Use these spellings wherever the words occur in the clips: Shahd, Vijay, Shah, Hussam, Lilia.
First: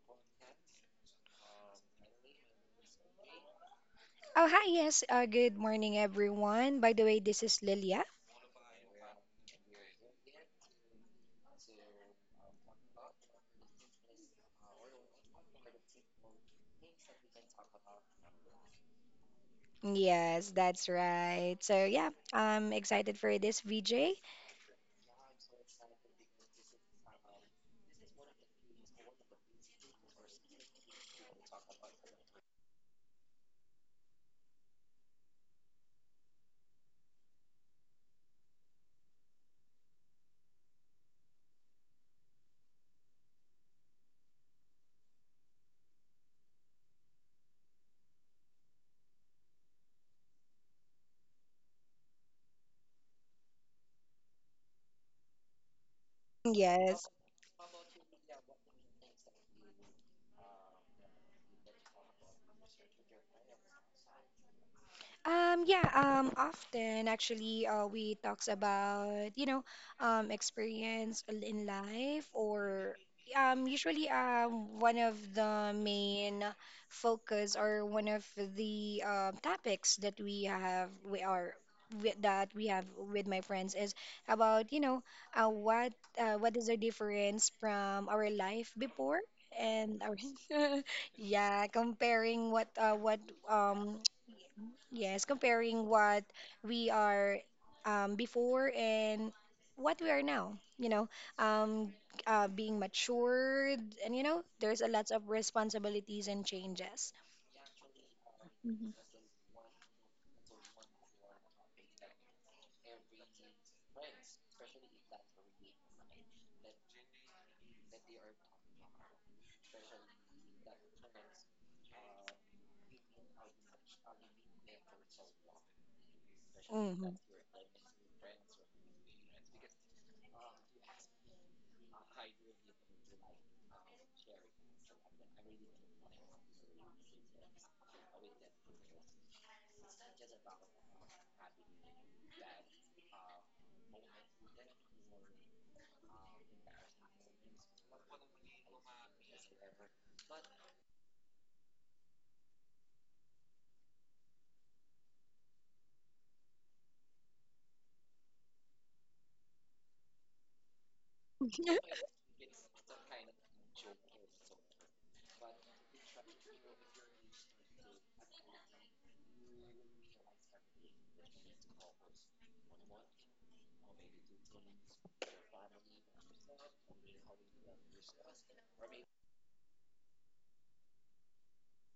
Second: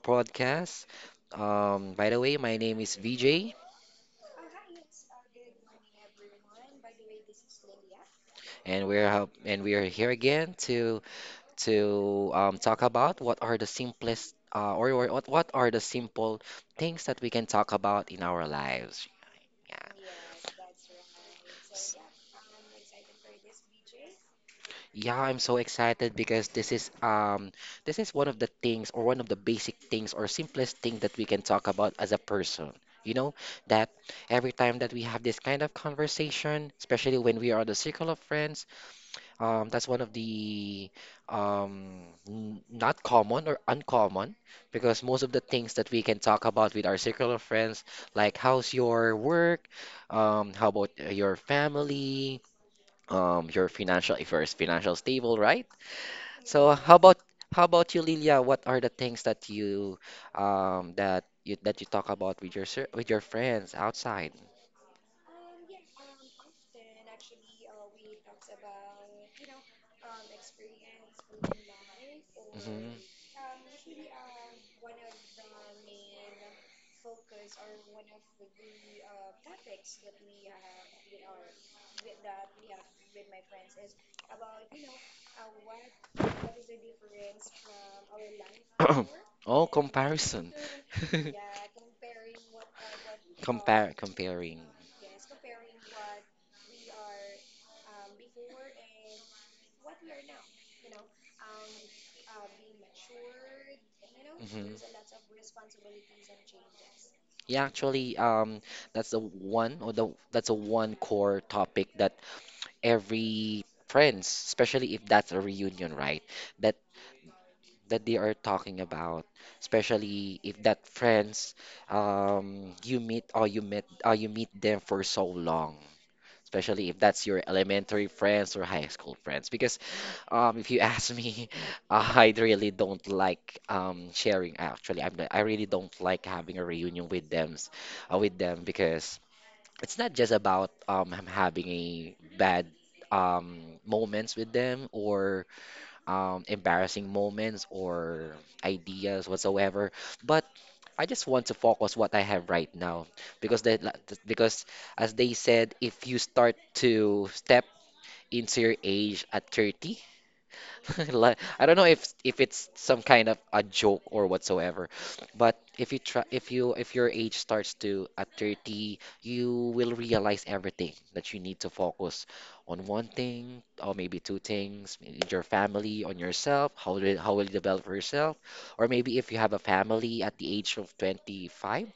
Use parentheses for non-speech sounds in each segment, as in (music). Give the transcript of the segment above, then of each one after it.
podcast. By the way, my name is VJ, Oh, hi, yes. Good morning, everyone. By the way, this is Lilia. and we are here again to talk about what are the simplest or what are the simple things that we can talk about in our lives. Yeah. Yes, that's right. So, yeah, I'm excited for this, VJ. Yeah, I'm so excited because this is one of the things or one of the basic things or simplest thing that we can talk about as a person. You know, that every time that we have this kind of conversation, especially when we are the circle of friends, that's one of the not common or uncommon because most of the things that we can talk about with our circle of friends, like how's your work, how about your family, your financial if you're financial stable, right? So how Yes. about how about you, Lilia? What are the things that you talk about with your with your friends outside? Yeah, often actually we talks about, you know, experience in life Hmm. or usually one of the main focus or one of the topics that we have we are wi- that we have with my friends is about, you know, uh, what what is the difference from our life (clears throat) before Oh, and our comparison. (laughs) (laughs) yeah, comparing what Compare um comparing. yes, comparing what we are before and what we are now, you know, um, being matured, and you know, Hmm. there's a lot of responsibilities and changes. Yeah, actually, Mhm. that's the one or the that's a one core topic that every friends, especially if that's a reunion, right? That that they are talking about, especially if that friends you meet or you met or you meet them for so long. Especially if Hmm. that's your elementary friends or high school friends, because if you ask me, (laughs) I really don't like sharing. Actually, I really don't like having a reunion with them because it's not just about I'm having a bad moments with them or embarrassing moments or ideas whatsoever. But I just want to focus what I have right now because they, because as they said, if you start to step into your age at 30. (laughs) Like, I don't know (laughs) if it's some kind of a joke or whatsoever, but if you if your age starts to at 30, you will realize everything that you need to focus on one thing or maybe two things, in your family, on yourself, how will you develop yourself, or maybe if you have a family at the age of 25,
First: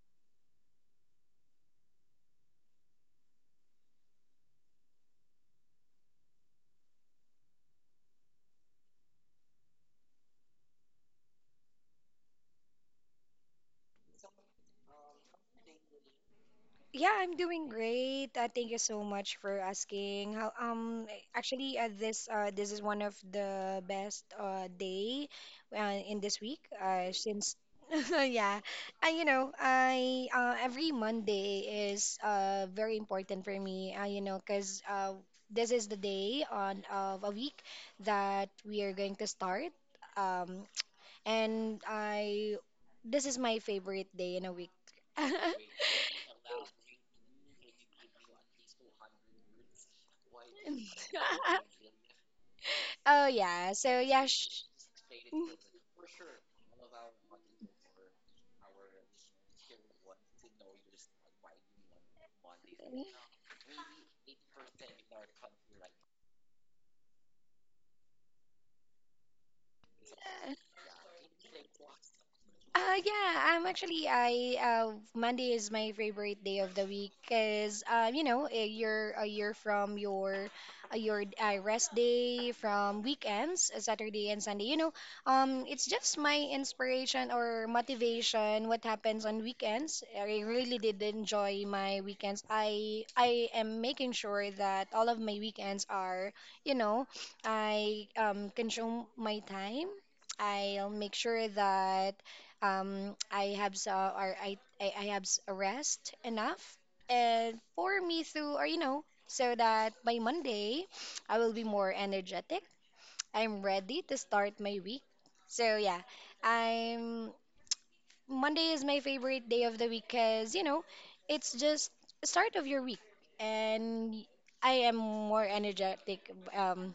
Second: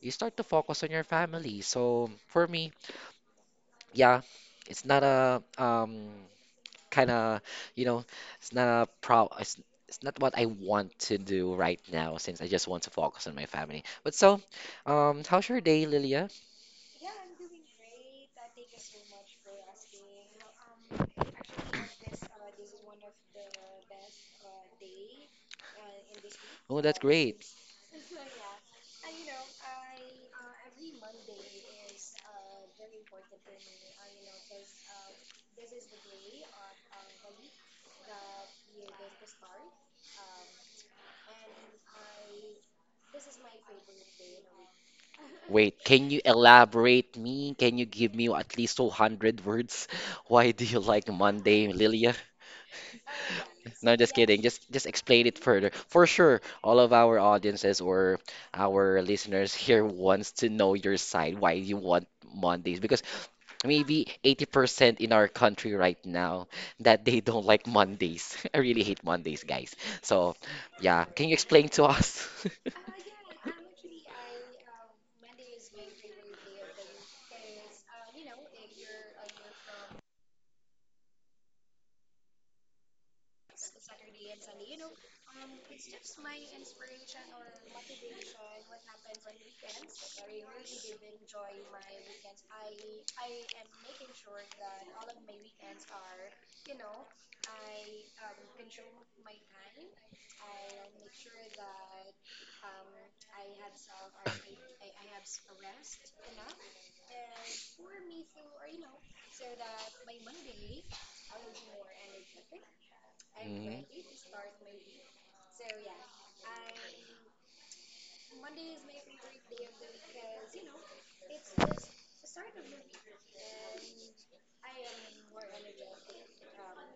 you start to focus on your family. So for me, yeah, it's not a kind of, you know, it's not a pro it's not what I want to do right now since I just want to focus on my family. But so, how's your day, Lilia? Yeah, I'm doing great. Thank you so much for asking. How Actually, this is one of the best day in this week Oh, that's great. since (laughs) yeah. And you know, I every Monday is very important for me. You know, 'cause this is the day on of a week that we are going to start. Um and I This is my favorite day in a week. (laughs) Wait, can you elaborate me? Can you give me at least 200 words? (laughs) Why do you like Monday, (laughs) Lilia? (laughs) Oh yeah. No, So just yeah, kidding. Just explain it further. For sure, all of our audiences or our listeners here wants to know your side, why you want Mondays. Because maybe 80% in our country right now that they don't like Mondays. (laughs) I really hate Mondays, guys. So, (laughs) yeah, can you explain to us? Yeah, I'm actually I Monday is my favorite day of the week because you know, you're a year from your rest day from weekends, Saturday and Sunday, you know. It's just my inspiration or motivation what happens on weekends. I really did enjoy my weekends. I am making sure that all of my weekends are, you know, I consume my time. I'll make sure that I have s- or I have s- rest enough, and for me through or you know so that by Monday I will be more energetic. (laughs) I'm Mhm. ready to start my week. So yeah, I'm Monday is my favorite day of the week because you know it's just start of your week, and I am more energetic um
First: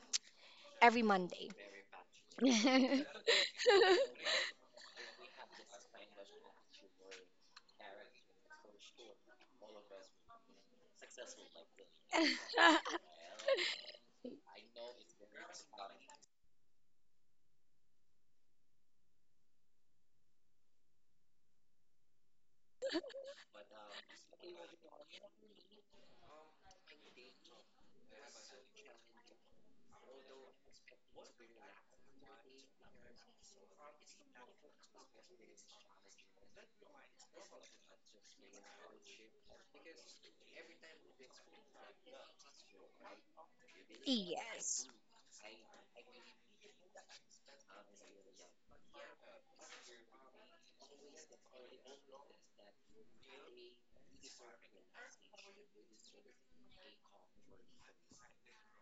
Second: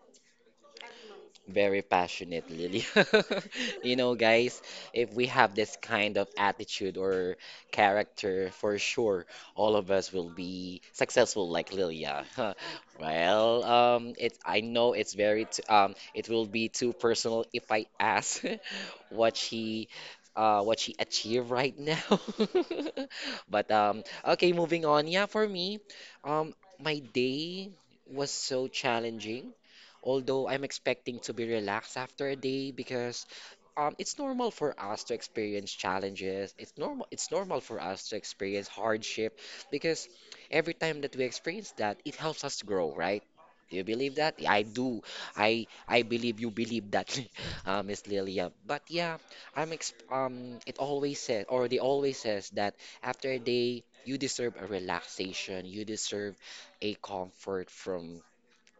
every Monday. Very passionate, Lily. (laughs) (laughs) (laughs) You know, guys, if we have this kind of attitude or character, for sure, all of us will be successful like Lilia. (laughs) Well, it I know it's very t it will be too personal if I ask (laughs) what she what she achieved right now. (laughs) But okay, moving on. Yeah, for me, my day was so challenging although I'm expecting to be relaxed after a day because it's normal for us to experience challenges. It's normal. It's normal for us to experience hardship because every time that we experience that, it helps us grow, right? Do you believe that? Yeah, I Yes. do. I believe you believe that, (laughs) Miss Lilia. But yeah, I'm ex. It always says, or they always says that after a day, you deserve a relaxation. You deserve a comfort from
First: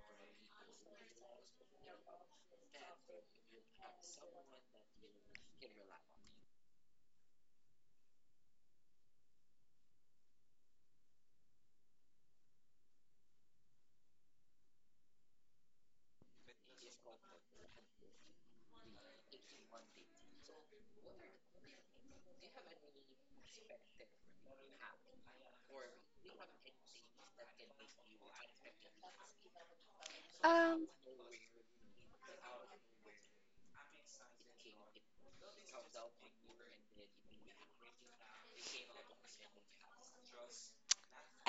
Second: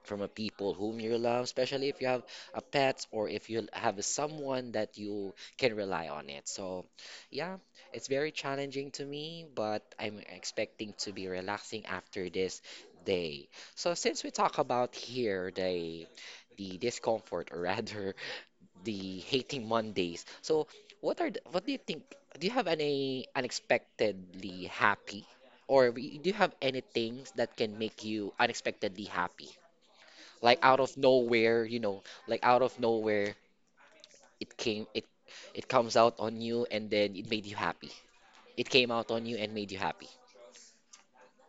from a people whom you love, especially if you have a pet or if you have someone that you can rely on it. So, yeah, it's very challenging to me, but I'm expecting to be relaxing after this day. So, since we talk about here the discomfort or (laughs) rather the hating Mondays. So, what do you think? Do you have any unexpectedly happy or do you have any things that can make you unexpectedly happy? Like out Um. of nowhere, you know, like out of nowhere, it came, it comes out on you, and then it made you happy. It came out on you and made you happy.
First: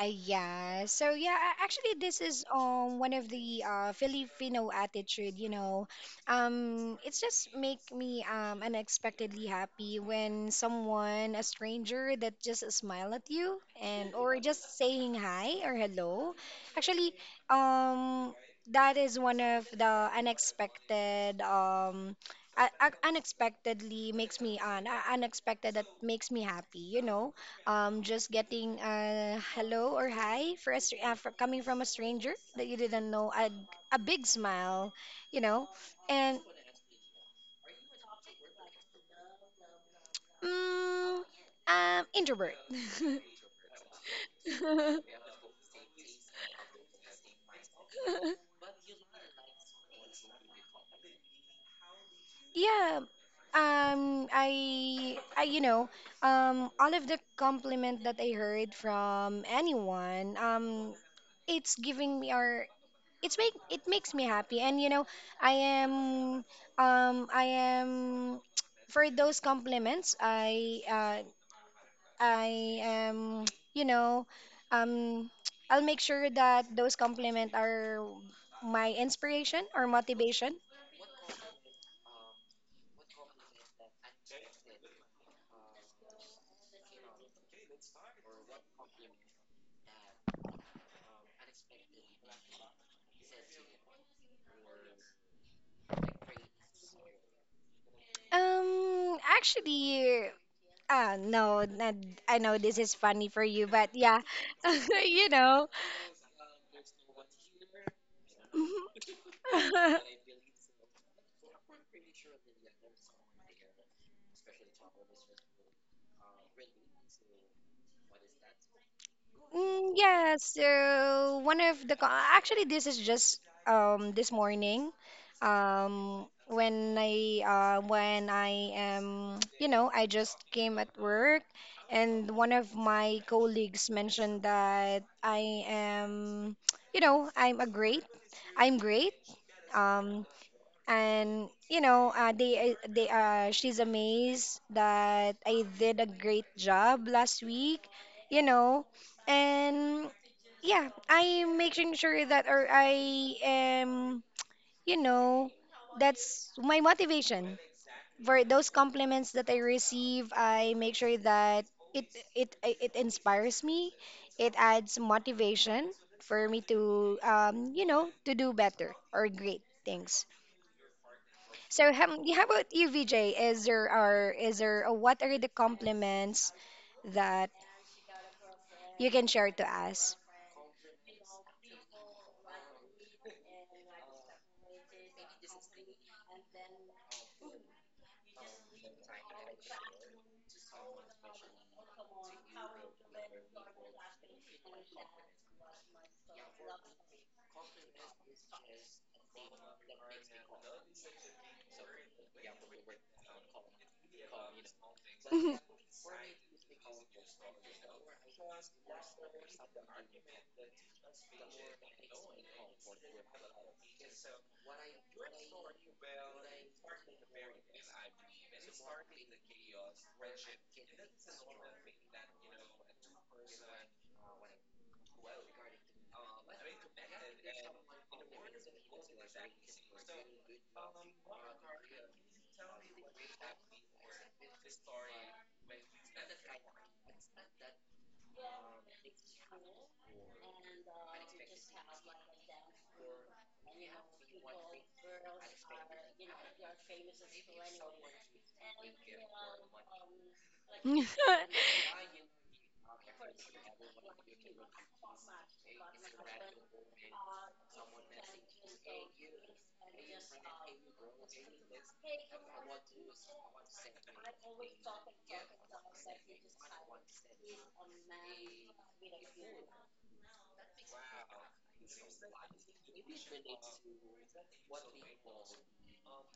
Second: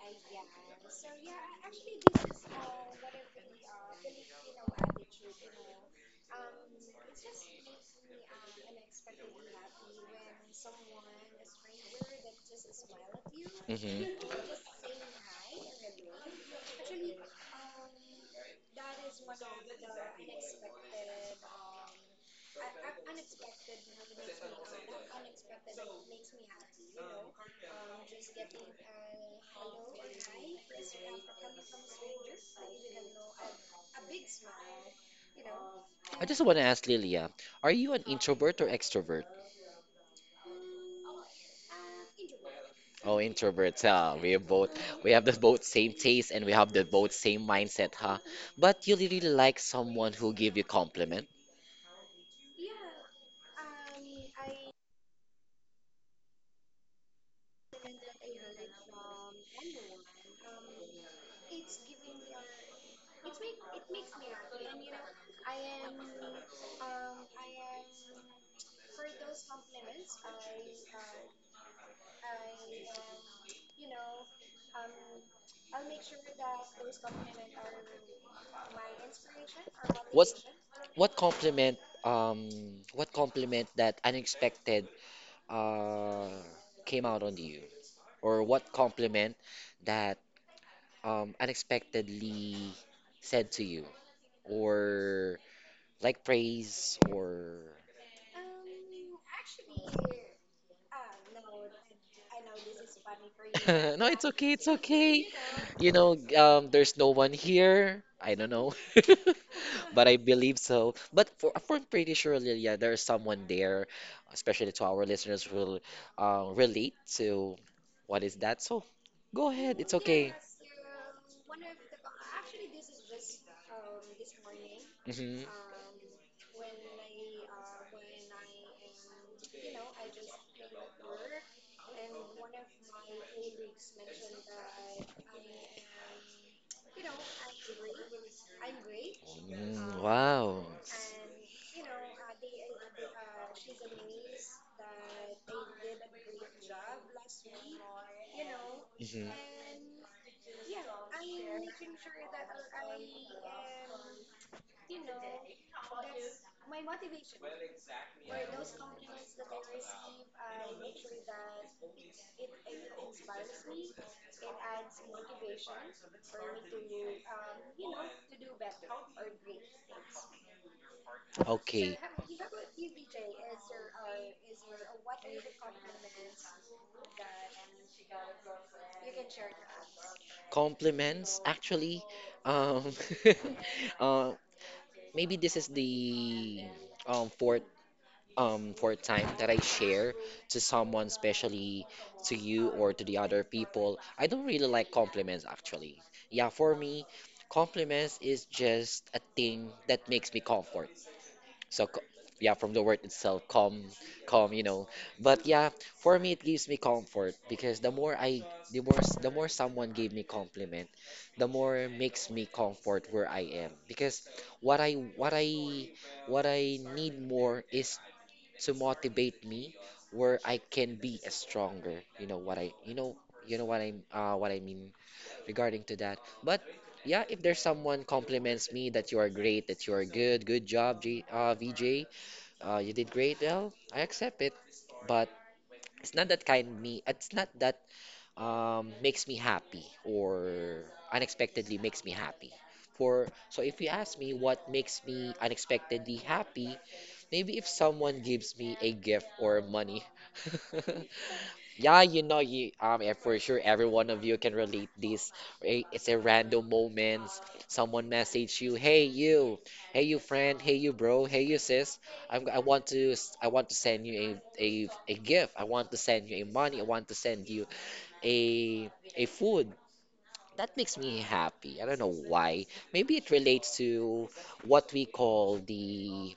Yeah. So yeah, actually, this is one of the Filipino attitude. You know, it's just make me unexpectedly happy when someone, a stranger, that just smile at you and Hmm. or just saying hi or hello. Actually, um, that is one of the unexpected unexpectedly makes me unexpected that makes me happy, you know, just getting a hello or hi for a, for coming from a stranger that you didn't know, a big smile, you know, I just and want to ask Lilia, are you an introvert or extrovert? mm, introvert. Oh, introverts, huh? We have both, we have the (laughs) both same taste and we have the both same mindset, huh? But you really like someone who give you compliment. Yeah, you know, all of the compliment that I heard from anyone, it's giving me our it makes me happy, and you know i am I am (tsk) for those compliments i am (tsk) you know um (tsk) I'll make sure that those compliments are my inspiration or What's motivation. motivation. Um what compliment that unexpected uh came out on you or what compliment that unexpectedly said to you or like praise or Actually no not, I know this is funny for you, but (laughs) No, yeah. it's okay. It's (laughs) okay. You know. You know, (laughs) there's no one here. I don't know. (laughs) But I believe so. But for I'm pretty sure, Lilia, there's someone there, (laughs) especially to our listeners who will relate to what is that. So go ahead. It's okay. Yeah, so one of the co- actually this is just this morning Hmm. When I am (tsk) you know I just came at work, and one of my colleagues mentioned that I am (tsk) you know I'm great, Mm, um wow. and you know they she's amazed that I did a great job last week, you know. Hmm. And yeah, I'm making sure that or I am you know that's my motivation. For those compliments that I receive, I make sure that it it inspires me, it adds motivation for me to you know to do better or great things. So Okay. Yeah, how about you, Vijay? Is there, what are the compliments that you can share to us? Compliments, actually. Um, (laughs) uh, Maybe this is the um fourth fourth time that I share to someone, especially to you or to the other people. I don't really like compliments actually. Yeah, for me, compliments is just a thing that makes me comfort. So, yeah, from the word itself, calm, calm, you know. But yeah, (laughs) for me, it gives me comfort because the more someone gave me compliment, the more it makes me comfort where I am. Because what I, what I, what I need more is to motivate me where I can be a stronger. You know you know what I mean regarding to that. But yeah, if there's someone compliments me that you are great, that you are good, good job, VJ. You did great. Well, I accept it, but it's not that kind me. It's not that makes me happy or unexpectedly makes me happy. For so if you ask me what makes me unexpectedly happy, maybe if someone gives me a gift or money. (laughs) Yeah, you know, for sure, every one of you can relate this. Right? It's a random moments. Someone message you, "Hey you, hey you friend, hey you bro, hey you sis. I want to send you a gift. I want to send you a money. I want to send you a food." That makes me happy. I don't know why. Maybe it relates to what we call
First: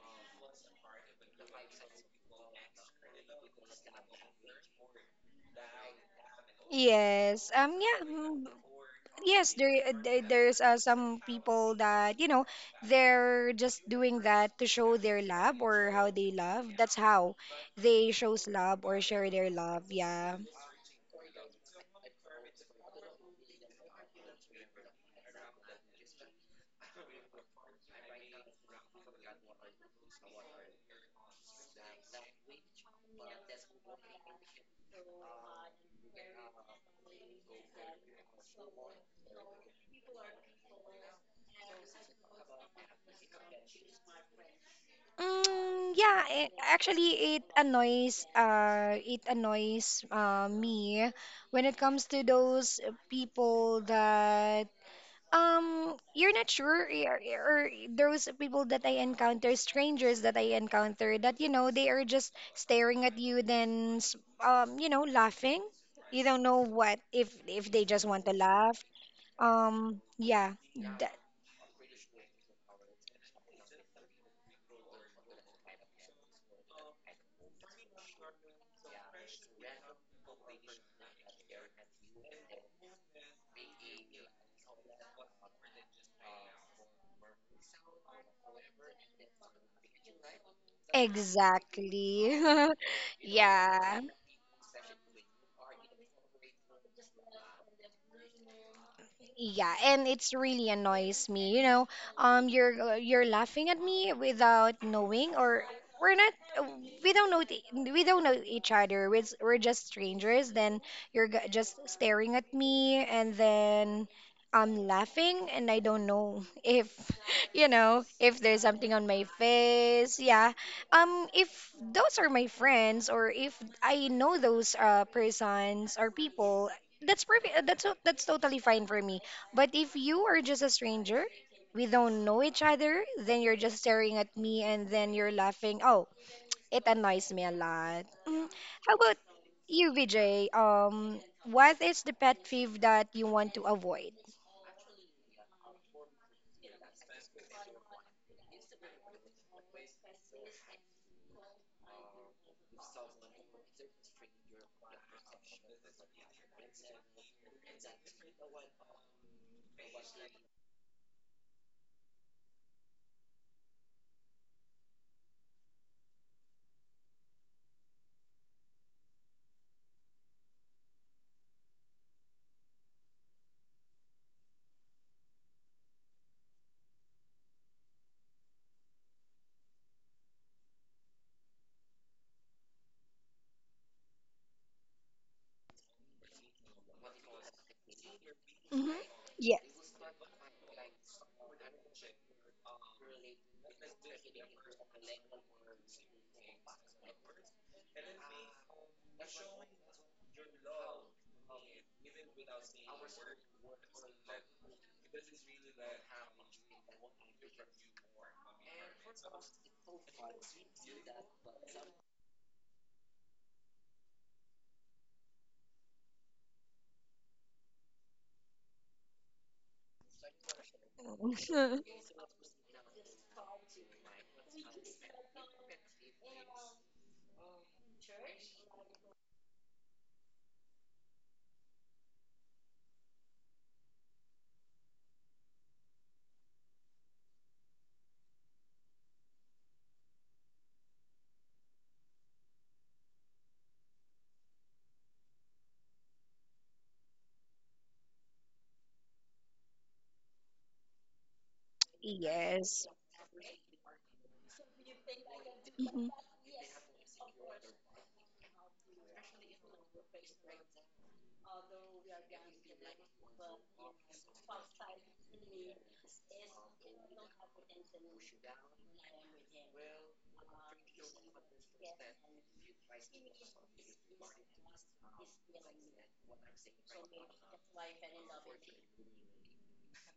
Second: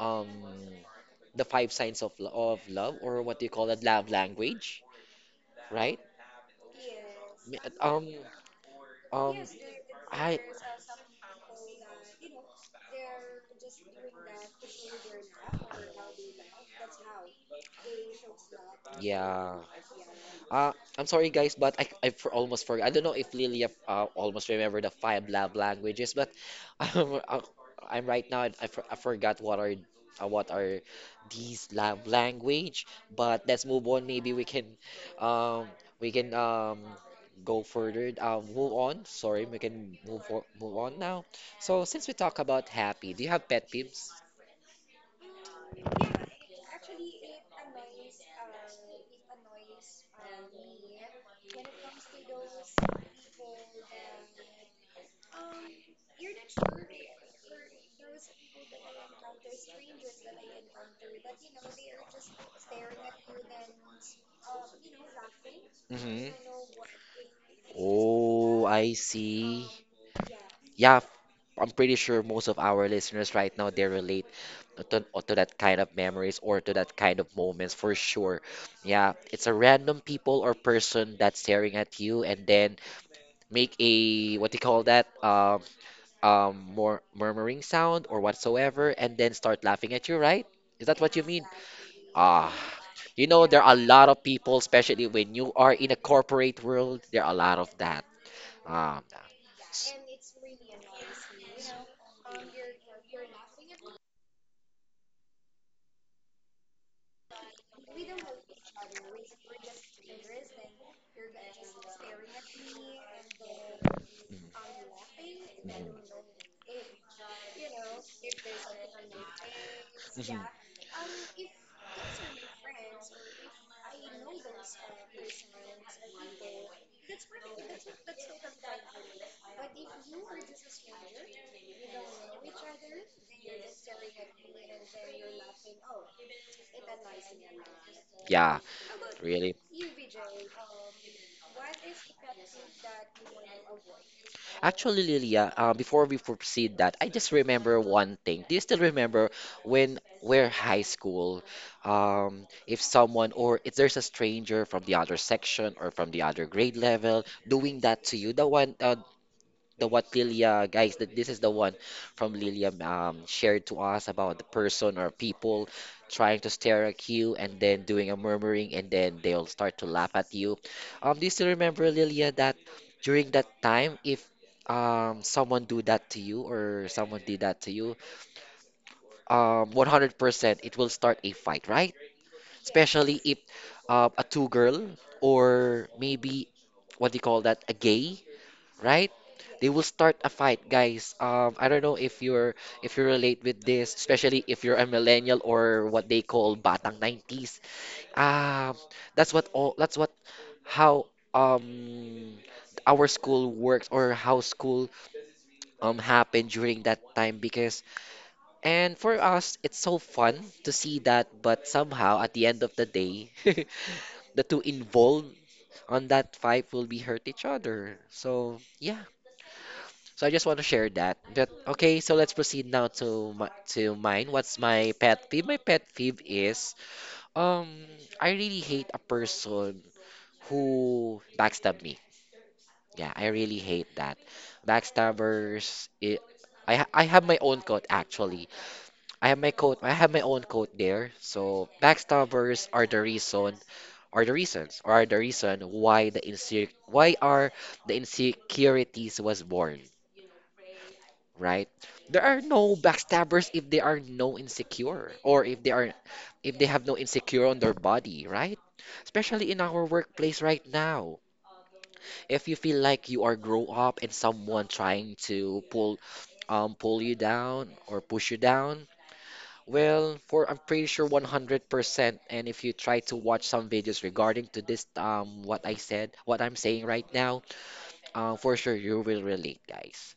um the five signs of love, or what do you call it love language, right? Yes. Me- Yeah. Um, Mm. um, Yes. There. I, There's some people that you know they're just doing that to show their love or how they love. That's how they shows love or share their yeah. love. Yeah. Uh, I'm sorry, guys, but I for almost forgot. I don't know if Lilia almost remember the five love languages, but (laughs) um, uh, I'm right now. I forgot what are these love language. But let's move on. Maybe um, we can go further. Move on. Sorry, we can move on now. So since we talk about happy, do you have pet peeves? Yeah, actually, it annoys me when it comes to those people that you're not sure, or those people that I encounter, strangers that I encounter, that you know they are just staring at you, then you know laughing. You don't Mm-hmm. know what if they just want to Oh, laugh. I see. Yeah, Yeah, f- that, I'm pretty sure most of our listeners right now they relate to that kind of memories or to that kind of moments for sure. Yeah, it's a random people or person that's staring at you and then make a what do you call that? More murmuring sound or whatsoever, and then start laughing at you, right? Is that what you mean? exactly. Ah. (laughs) You know, there are a Yeah. lot of people, especially when you are in a corporate world, there are a lot of that. Ah. Yeah, and it's really annoys me. You know, you're laughing at me without knowing, or we're not. Uh, we don't know. We don't know each other. We're just strangers. Then just staring at me, and then Mm. I'm laughing, and I don't Mhm. know (laughs) if you know if there's something on my face. Hmm. Yeah. If those are my friends, or if I know those persons or people, that's perfect. That's totally fine for me. But if you are just a stranger, we don't know each other, then you're just staring at me and then you're laughing. Oh, it annoys me a lot. Mm. Yeah, How about really. you, Vijay? What is the pet peeve that you want to avoid? Actually, Lilia, before we proceed that, I just remember one thing. Do you still remember when we're high school? If someone or if there's a stranger from the other section or from the other grade level doing that to you, the what Lilia guys that this is the one from Lilia shared to us about the person or people trying to stare at you and then doing a murmuring and then they'll start to laugh at you. Do you still remember Lilia that during that time if someone do that to you or someone did that to you, 100% it will start a fight, right? Especially if a two girl or maybe what do you call that a gay, Mm-hmm. right? Yeah. They will start a fight, guys. I don't know if you're if you relate with this, especially if you're a millennial or what they call batang 90s. Um, that's what how um our school works, or how school happened during that time. Because and for us it's so fun to see that, but somehow at the end of the day (laughs) the two involved on that fight will be hurt each other. So yeah. So I just want to share that. But Mm-hmm. okay, so let's proceed now to to mine. What's my pet peeve? My pet peeve is um I really hate a person who backstab me. Yeah, I really hate that. Backstabbers. I have my own quote actually. I have my quote. I have my own quote there. So backstabbers are the reason why the insecure why are the insecurities was born. Right? There are no Yes. backstabbers if they are no insecure, or if they are Mm-hmm. if they have no insecure on their body, right? Especially in our workplace right now. If you feel like you are grow up and someone trying to pull pull you down or push you down, well, for I'm pretty sure 100%. And if you try to watch some videos regarding to this what I said, what I'm saying right now, for sure you will relate, guys.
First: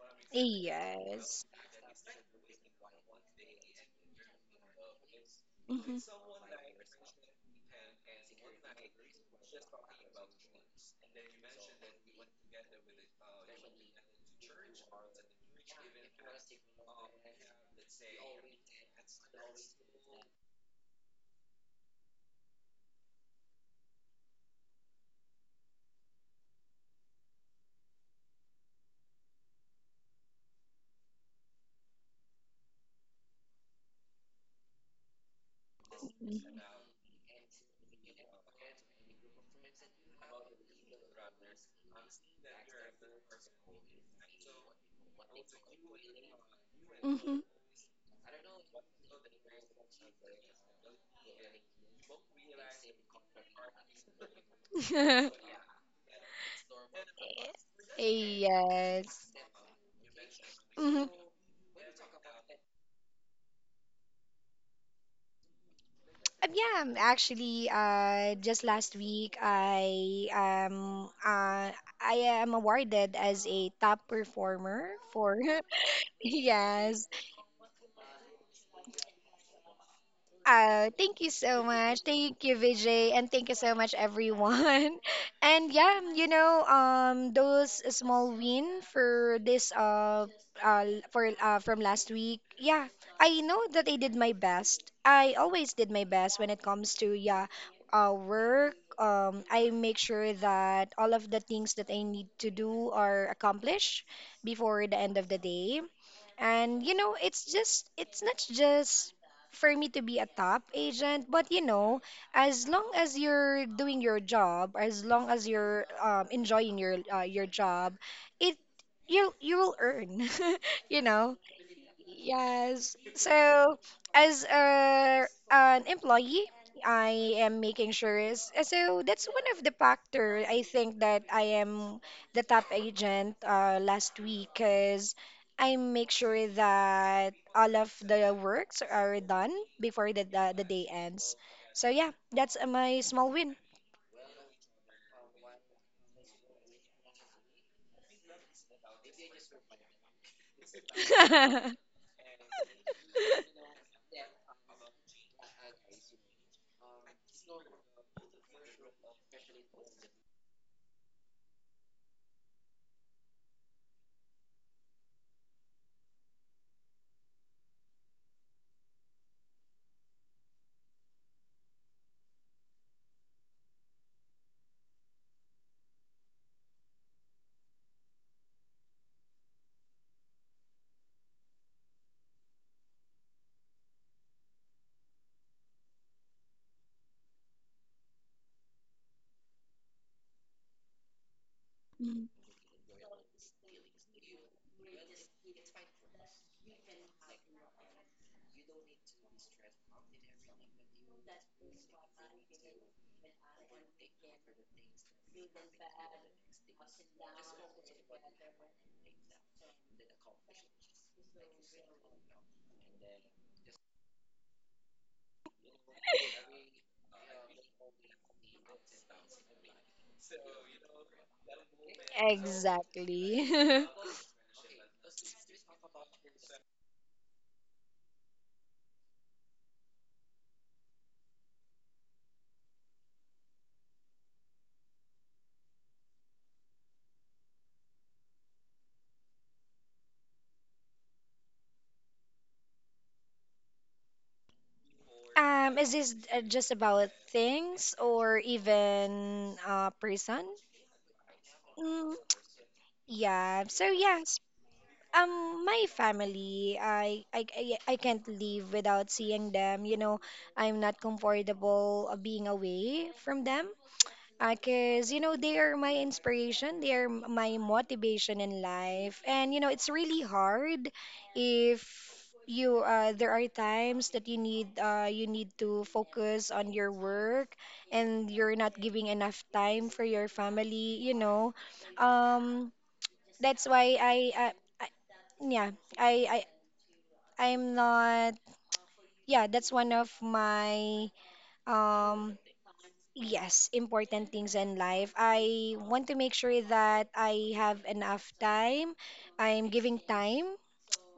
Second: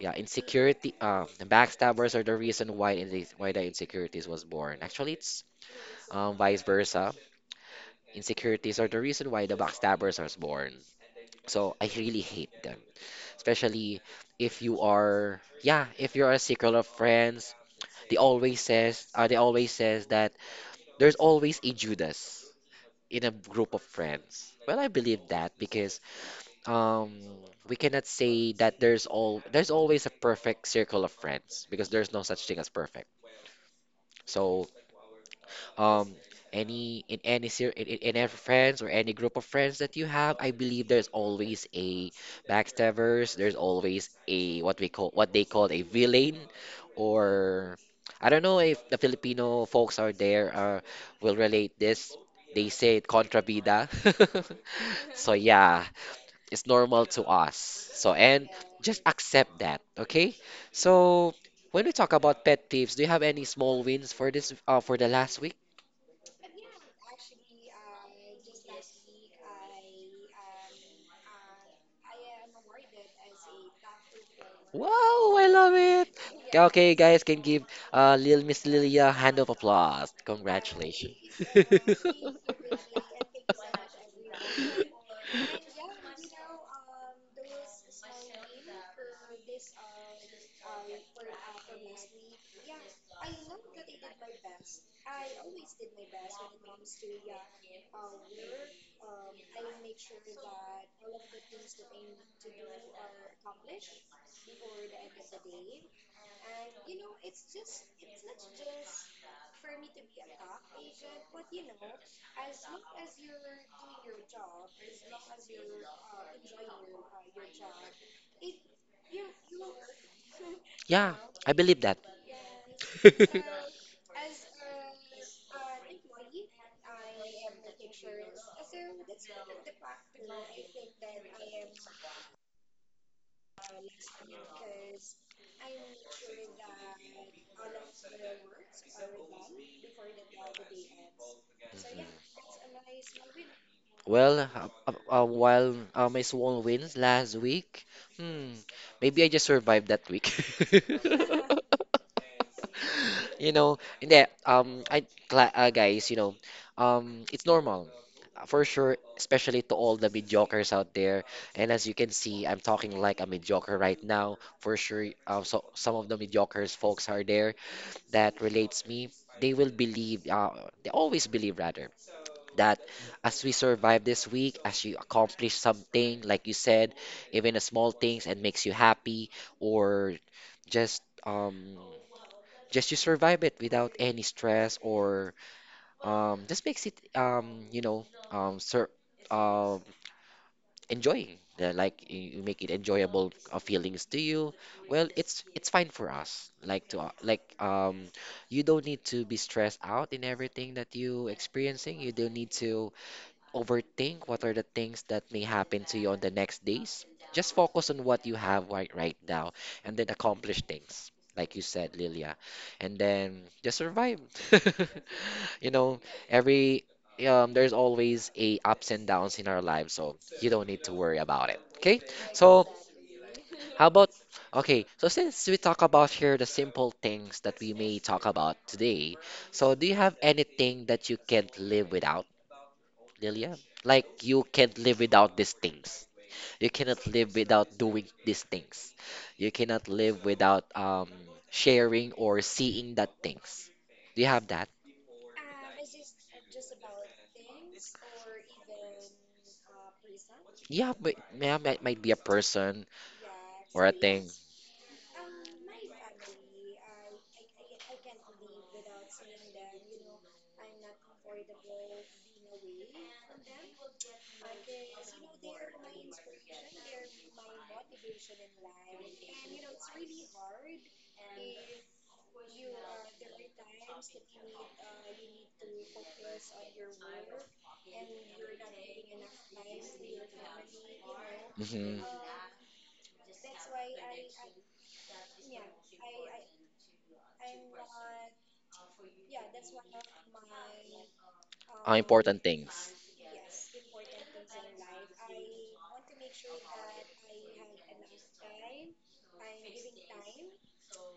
Yeah, insecurity. Yes. The backstabbers are the reason why the insecurities was born. Actually, it's Mm-hmm. Vice versa. Insecurities are the reason why the backstabbers are born. So I really hate them, especially if you are yeah, if you're a circle of friends. They always says that there's always a Judas in a group of friends. Well, I believe that because um we cannot say that there's always a perfect circle of friends because there's no such thing as perfect. So, um, any in any ser in every friends or any group of friends that you have, I believe there's always a backstabbers. There's always a what they call a villain, Mm-hmm. or I don't know if the Filipino folks are there will relate this. They say it, contra vida. (laughs) So (laughs) yeah, it's normal to us. So, and just Yes. accept that, okay? Mhm. So, when we talk about pet peeves, do you have any small wins for this for the last week? Yeah, actually, just last week I am awarded as a top performer Wow, for I love it. (laughs) Yeah, okay, yes. guys, can give Lil Miss Lilia a hand of applause. Oh, Congratulations. thank you so (laughs) much. Thank you, Vijay, and thank you so much, everyone. (laughs) And yeah, you know, those small win for this uh for from last week. Yeah, I know that I did my best. I always did my best when it comes to, yeah, work. I make sure that all of the things that I need to do are accomplished before the end of the day. And you know, it's not just for me to be a top agent. But you know, as long as you're doing your job, as long as you're enjoying your job, it you'll, you will earn, (laughs) you Yeah, know. I believe that. Yes. So, as a, an employee, I am making sure is, so that's one of the factor I think that I am the top agent last week because I make sure that all of the works are done before the day ends. So yeah, (laughs) that's my small win. Well, while my Swan wins last week, hmm, maybe I just survived that week. (laughs) (laughs) You know, and that guys, you know, it's normal for sure, especially to all the mediocres out there. And as you can see, I'm talking like a mediocre right now. For sure, so some of the mediocres folks are there that relates me. They will believe, they always believe rather that as we survive this week, as you accomplish something, like you said, even the small things and makes you happy, or just um just you survive it without any stress, or just makes it you know sur um enjoying the, like you make it enjoyable feelings to you. Well, it's fine for us, like to like you don't need to be stressed out in everything that you experiencing. You don't need to overthink what are the things that may happen to you on the next days. Just focus on what you have right now and then accomplish things. Like you said, Lilia. And then just survive. (laughs) You know, every there's always a ups and downs in our lives, so you don't need to worry about it. Okay? So Exactly. (laughs) how about okay, so since we talk about here the simple things that we may talk about today, so do you have anything that you can't live without? Lilia, like you can't live without these things. You cannot live without doing these things. You cannot live without sharing or seeing that things. Do you have that? Is this just about things or even person? Yeah, but yeah, might be Mm, a person yeah. So or a thing. yes, my family, I can't live without seeing them. You know, I'm not comfortable being away from them. Because, you know, they are my inspiration, my motivation in life. And, you know, it's really hard if you there are times that you need to focus on your work and you're not giving enough time for your family, you know. Mm-hmm. Um, that's why I yeah, I, I I'm not, yeah, that's one of my um Important things. yes, important things in life. I want to make sure that I have enough time. I'm giving time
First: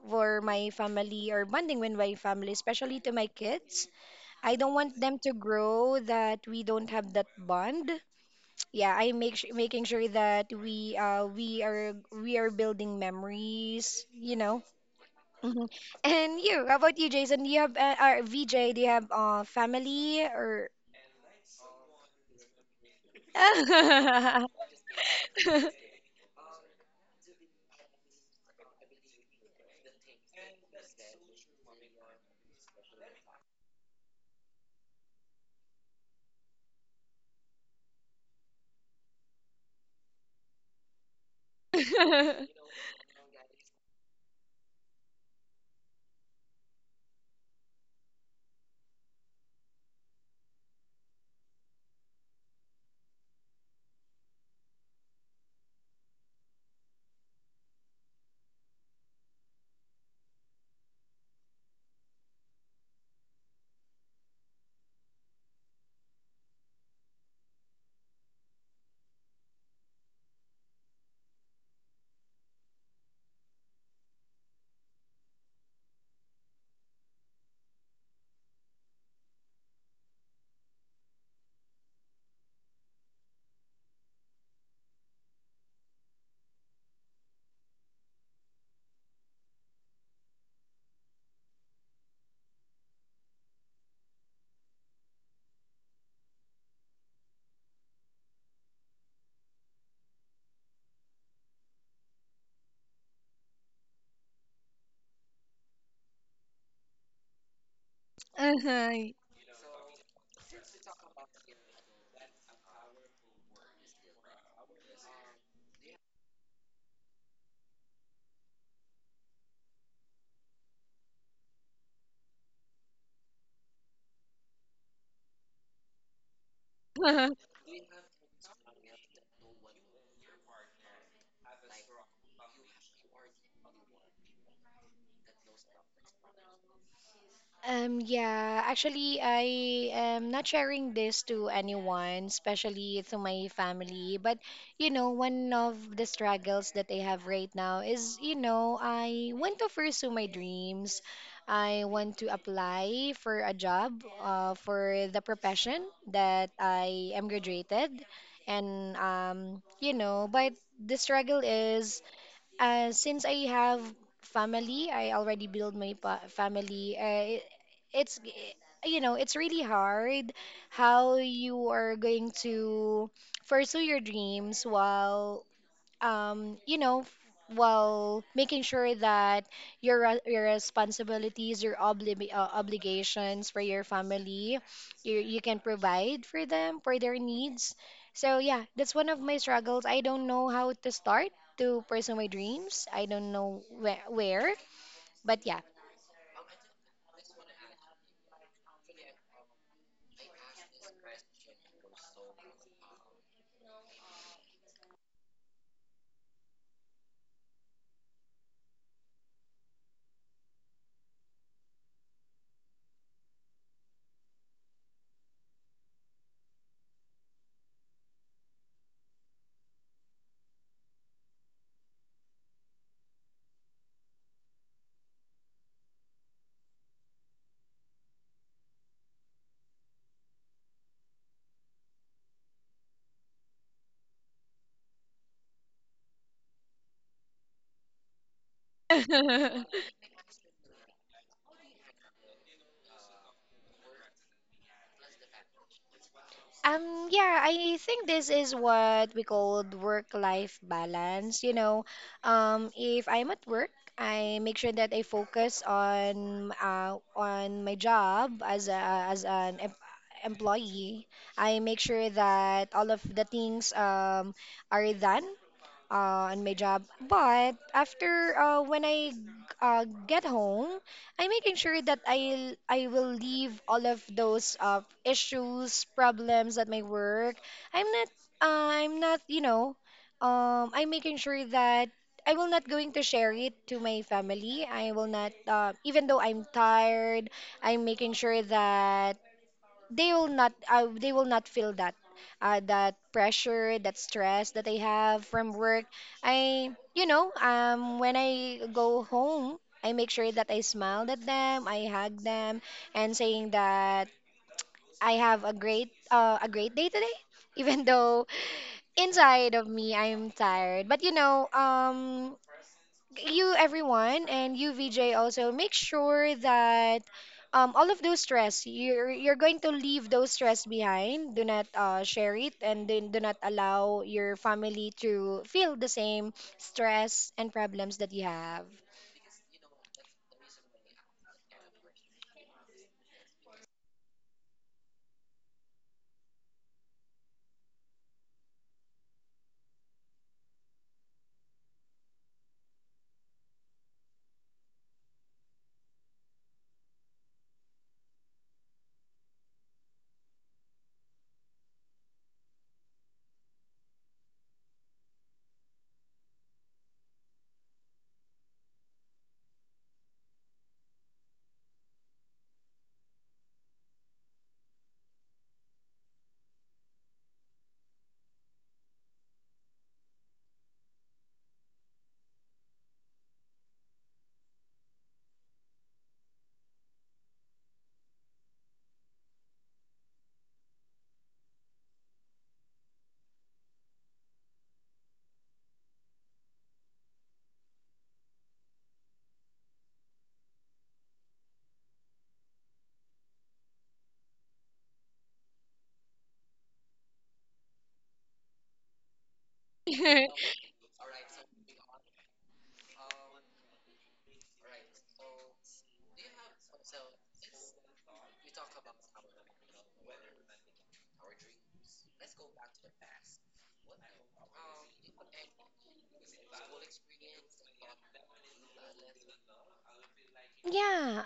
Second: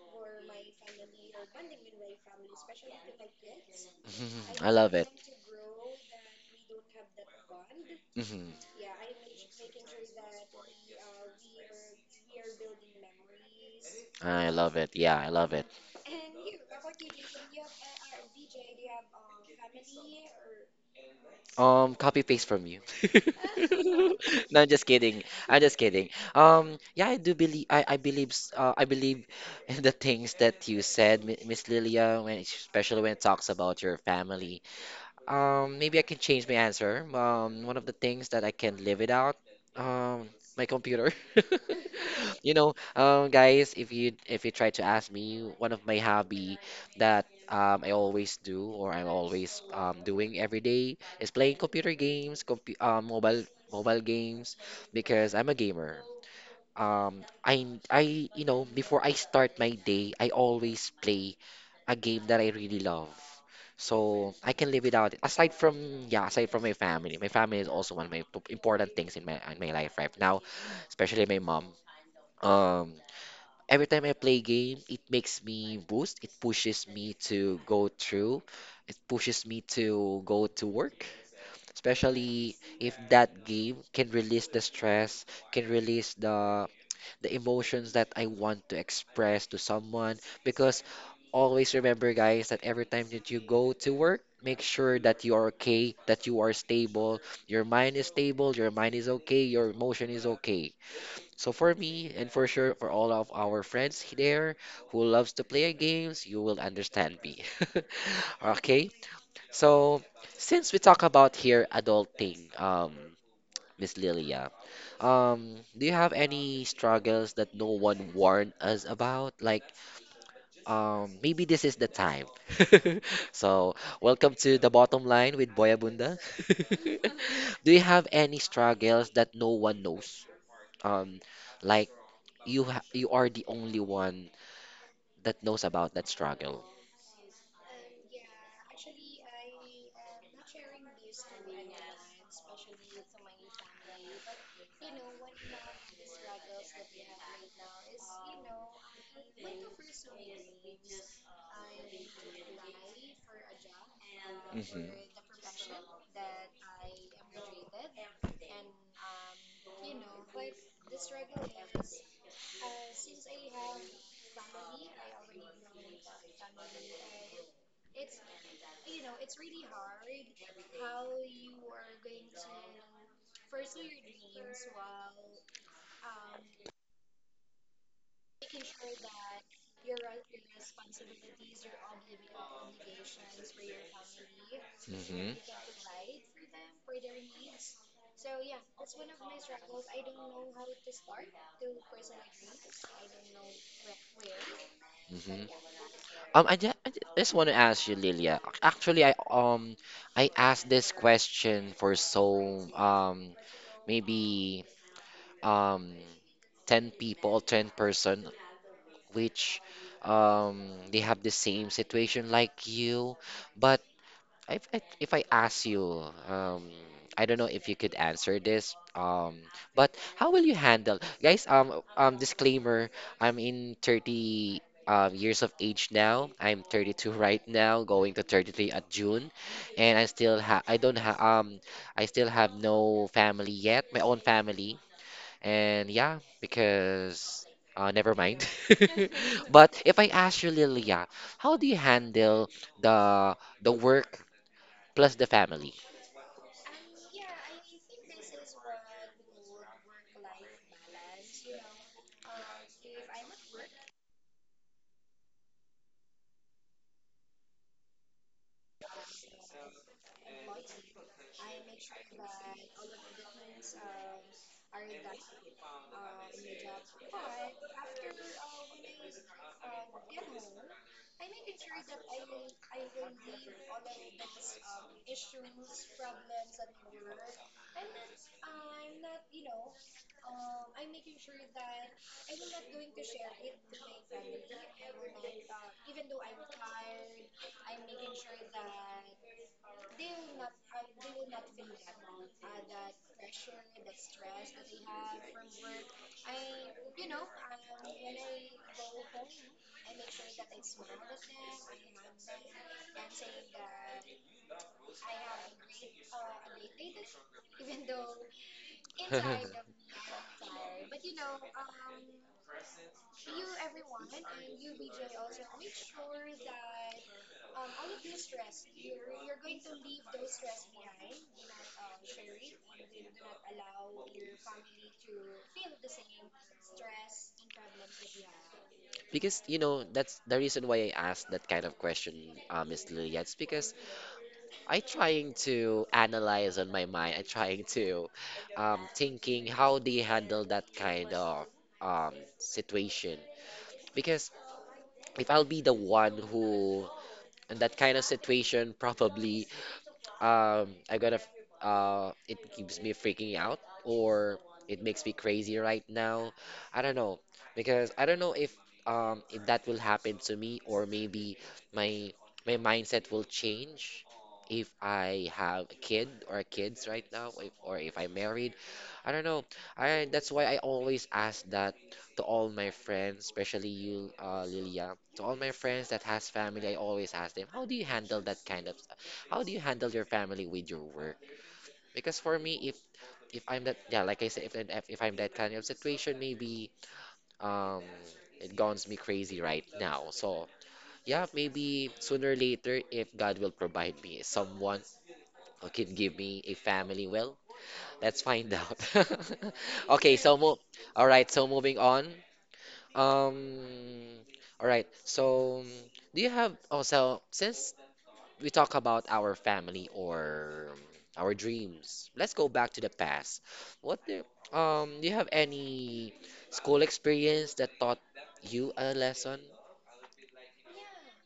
for my family or bonding with my family, especially to my kids. (laughs) I Mhm. I don't love want it. them to grow that we don't have that bond. Hmm. Yeah, making sure that we are building memories, you I know. love it. Yeah, I love it. Mhm. (laughs) And you, how about you, Jason? Do you have or VJ, do you have family or Copy paste from you. (laughs) No, I'm (laughs) just kidding. I'm just kidding. Yeah, I do believe I believe (laughs) in the things that you said, Miss Lilia, when especially when it talks about your family. Maybe I can change my answer. One of the things that I can live without, um, my computer. (laughs) You know, (laughs) guys, if you try to ask me, one of my hobby that I always do, or I'm always doing every day is playing computer games, compu mobile games, because I'm a gamer. I you know, before I start my day, I always play a game that I really love. So I can live without it. Aside from yeah, aside from my family is also one of my important things in my life right now, especially my mom. Um, every time I play game, it makes me boost. It pushes me to go through. It pushes me to go to work, especially if that game can release the stress, can release the emotions that I want to express to someone. Because always remember, guys, that every time that you go to work, make sure that you are okay, that you are stable, your mind is stable, your mind is okay, your emotion is okay. So for me, and for sure for all of our friends there who loves to play games, you will understand me. (laughs) Okay, (laughs) so since we talk about here adulting, Miss Lilia. Do you have any struggles that no one warned us about? Like, maybe this is the time. (laughs) So, welcome to the bottom line with Boya Bunda. (laughs) Do you have any struggles that no one knows? Um, like you are the only one that knows about that struggle. Yeah, actually, I am not sharing this to anyone, especially to my family. But, you know, one of the struggles that I have right now is, you know, I want to pursue my dreams. I want to apply for a job, Mm-hmm. for the profession that I am graduated. And, you know, but the struggle is, since I have family, I already build my family. It's, you know, it's really hard how you are going to pursue your dreams while you know, while making sure that your responsibilities, your obligations for your family, you Mm-hmm. can provide for them for their needs. So yeah, that's one of my struggles. I don't know how to start to pursue my dreams. I don't know where, but Mm-hmm. Just want to ask you, Lilia. Actually, I asked this question for so maybe um 10 people or 10-person which they have the same situation like you, but if I ask you, um, I don't know if you could answer this, but how will you handle, guys? Disclaimer: I'm in 30 years of age now. I'm 32 (laughs) right now, going to 33 at June, and I don't ha I still have no family yet, my own family, and yeah, because never mind. (laughs) yeah. (laughs) But if I ask you, Lilia, how do you handle the work? Plus the family. Yeah, I think this is what we call work-life balance. You know, if I'm at work, I make sure that I focus on, on my job as a, as an employee. I make sure that all of the things, are done on my job. But after, when I, get home, I'm making sure that I will leave all of those issues, problems at my work. I'm not, I'm not, you know, I'm making sure that I will not going to share it to my family. I will not, even though I'm tired. I'm making sure that they will not feel that, that pressure, that stress that they have from work. I you know when I go home I make sure that I smiled at them, I hug them, and saying that I have a great, day today (laughs) even though inside of (laughs) me I'm tired, but you know you everyone and you VJ also make sure that all of those stress, you're going to leave those stress behind. Do not, share it, and then do not allow your family to feel the same stress and problems that you have. Because you know, that's the reason why I asked that kind of question, Miss Lilia. It's because I trying to analyze on my mind. I trying to thinking how they handle that kind of situation. Because if I'll be the one who in that kind of situation, probably um I gotta f- it keeps me freaking out, or it makes me crazy right now. I don't know, because I don't know if that will happen to me, or maybe my my mindset will change if I have a kid or kids right now if, or if I'm married, I don't know. I that's why I always ask that to all my friends, especially you, Lilia. To all my friends that has family, I always ask them, how do you handle that kind of, how do you handle your family with your work? Because for me, if I'm that, yeah, like I said, if I'm that kind of situation, maybe um, it gons me crazy right now. So yeah, maybe sooner or later, if God will provide me someone who can give me a family, well, let's find out. (laughs) (laughs) Okay, Yeah, so move. All right, so moving on. Um, all right. So, do you have oh, so since we talk about our family or our dreams, let's go back to the past. What do, do you have any school experience that taught you a lesson?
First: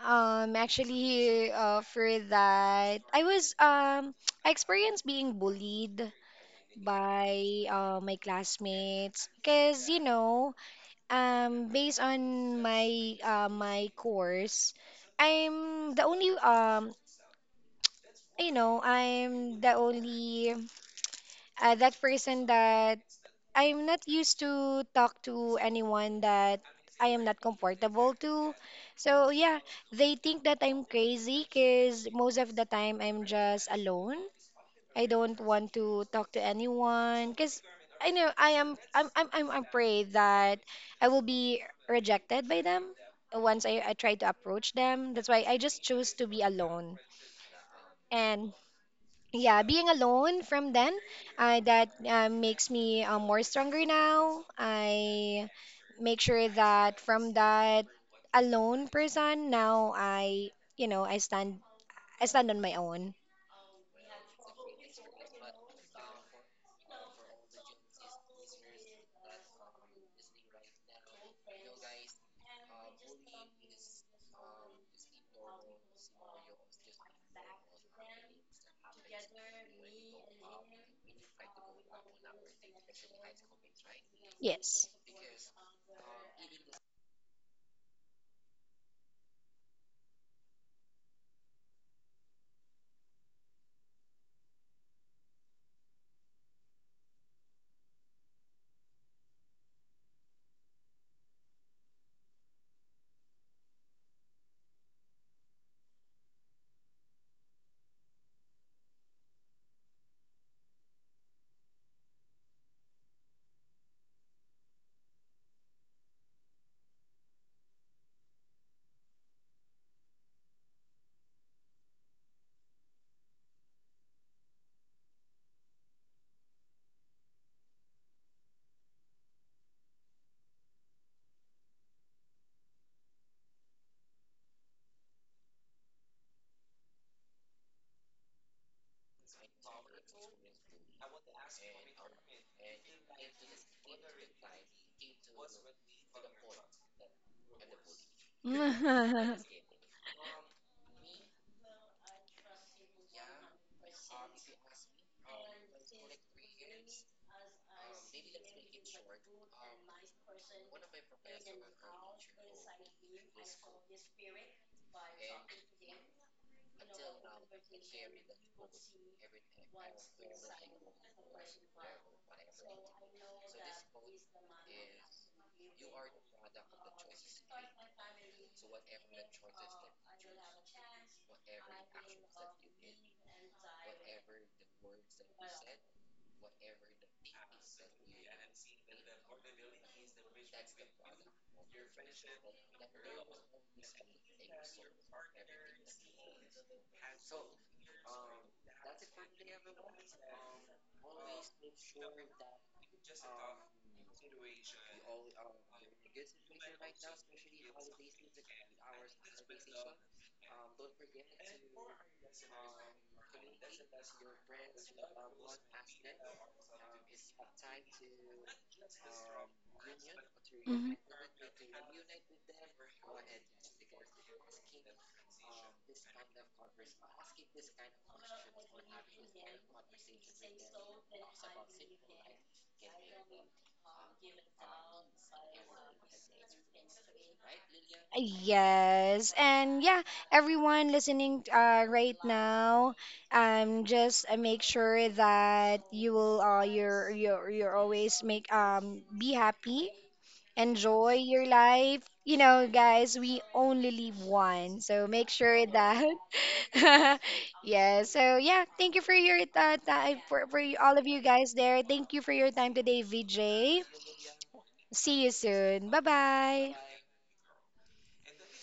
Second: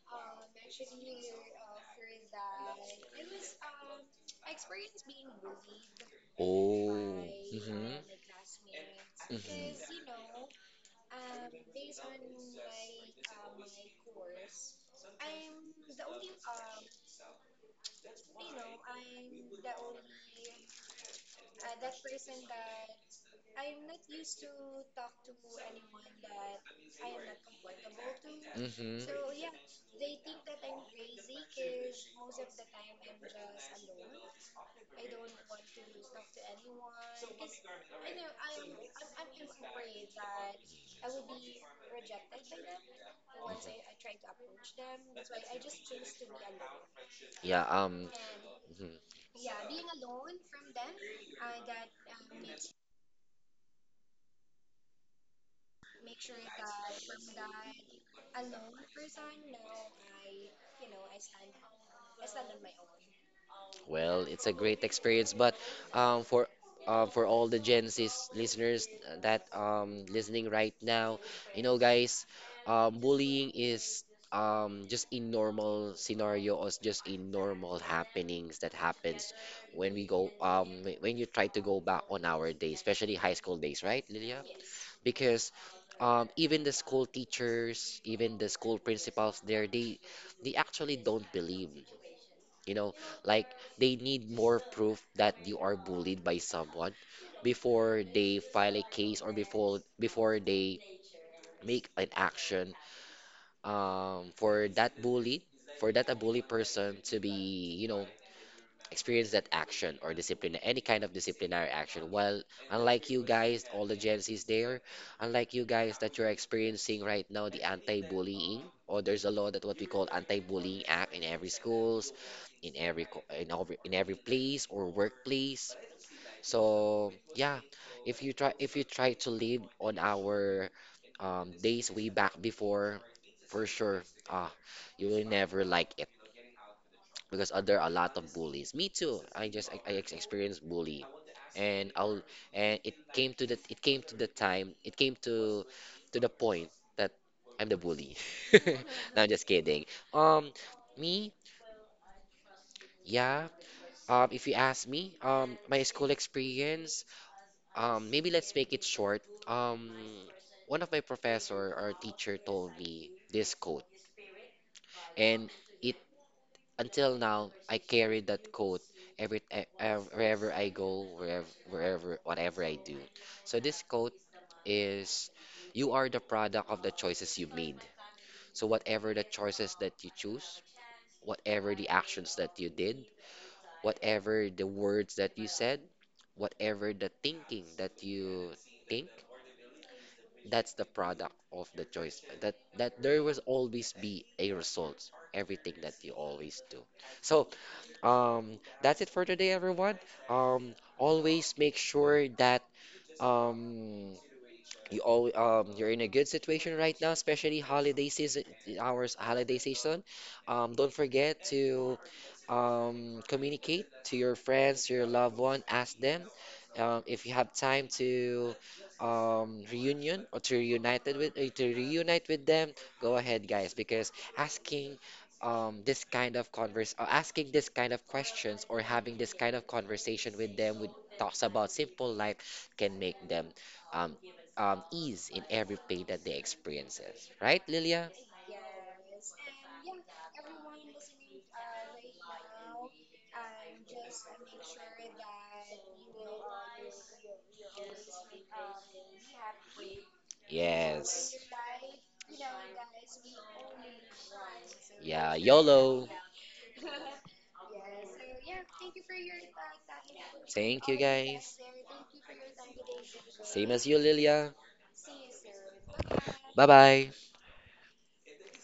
actually, for that, I was, (tsk) I experienced being bullied Oh. by Mm-hmm. My classmates because, you Mm-hmm. know, based on my my course, I'm the only you know I'm the only that person that I'm not used to talk to anyone that I am not comfortable to. Mm-hmm. So yeah, they think that I'm crazy because most of the time I'm just alone. I don't want to talk to anyone because I know I'm afraid that I will be rejected by them once I try to approach them. That's why I just choose to be alone. Yeah, And mhm. yeah, being alone from then, that makes me more stronger now. I make sure that from that alone person, now you know, I stand on my own. Well, it's a great experience, but um, for for all the Gen Z listeners that listening right now, you know, guys, bullying is just a normal scenario, or just a normal happenings that happens when we go when you try to go back on our days, especially high school days, right, Lilia? Yes. Because even the school teachers, even the school principals there, they actually don't believe. You know, like they need more proof that you are bullied by someone before they file a case, or before they make an action for that bully, for that a bully person to be, you know, experience that action or discipline, any kind of disciplinary action. Well, unlike you guys, all the Gen Zs there, unlike you guys that you're experiencing right now, the anti-bullying, or there's a law that what we call anti-bullying act in every schools, in every place or workplace. So yeah, if you try to live on our days way back before, for sure, ah, you will never like it, because there are a lot of bullies. Me too. Experienced bully, and I'll and it came to the it came to the time it came to the point that I'm the bully. (laughs) No, I'm (laughs) just kidding. Um, me, yeah. If you ask me, my school experience, maybe let's make it short. Um, one of my professor or teacher told me this quote, and it until now, I carry that quote every wherever I go, whatever I do. So this quote is, "You are the product of the choices you made." So whatever the choices that you choose, whatever the actions that you did, whatever the words that you said, whatever the thinking that you think, that's the product of the choice. That there will always be a result. Everything that you always do. So that's it for today, everyone. Always make sure that um, you all you're in a good situation right now, especially holiday season, our holiday season. Don't forget to communicate to your friends, to your loved one, ask them if you have time to reunion, or to Mhm. reunited with to reunite with them. Go ahead, guys, because asking this kind of converse asking this kind of questions, or having this kind of conversation with them with talks about simple life can make them um, ease in every pain that they experiences. Right, Lilia? Yes, and yeah, everyone listening right now, just make sure that you're always make be happy, enjoy Yes. your life. You know, guys, we only live one, so make Yeah, sure that. YOLO. (laughs) Yeah. So yeah, thank you for your time for Thank you, all of you guys guys. there. Thank you for your time today, Same VJ. as you, Lilia. See you soon. Bye Bye bye. bye.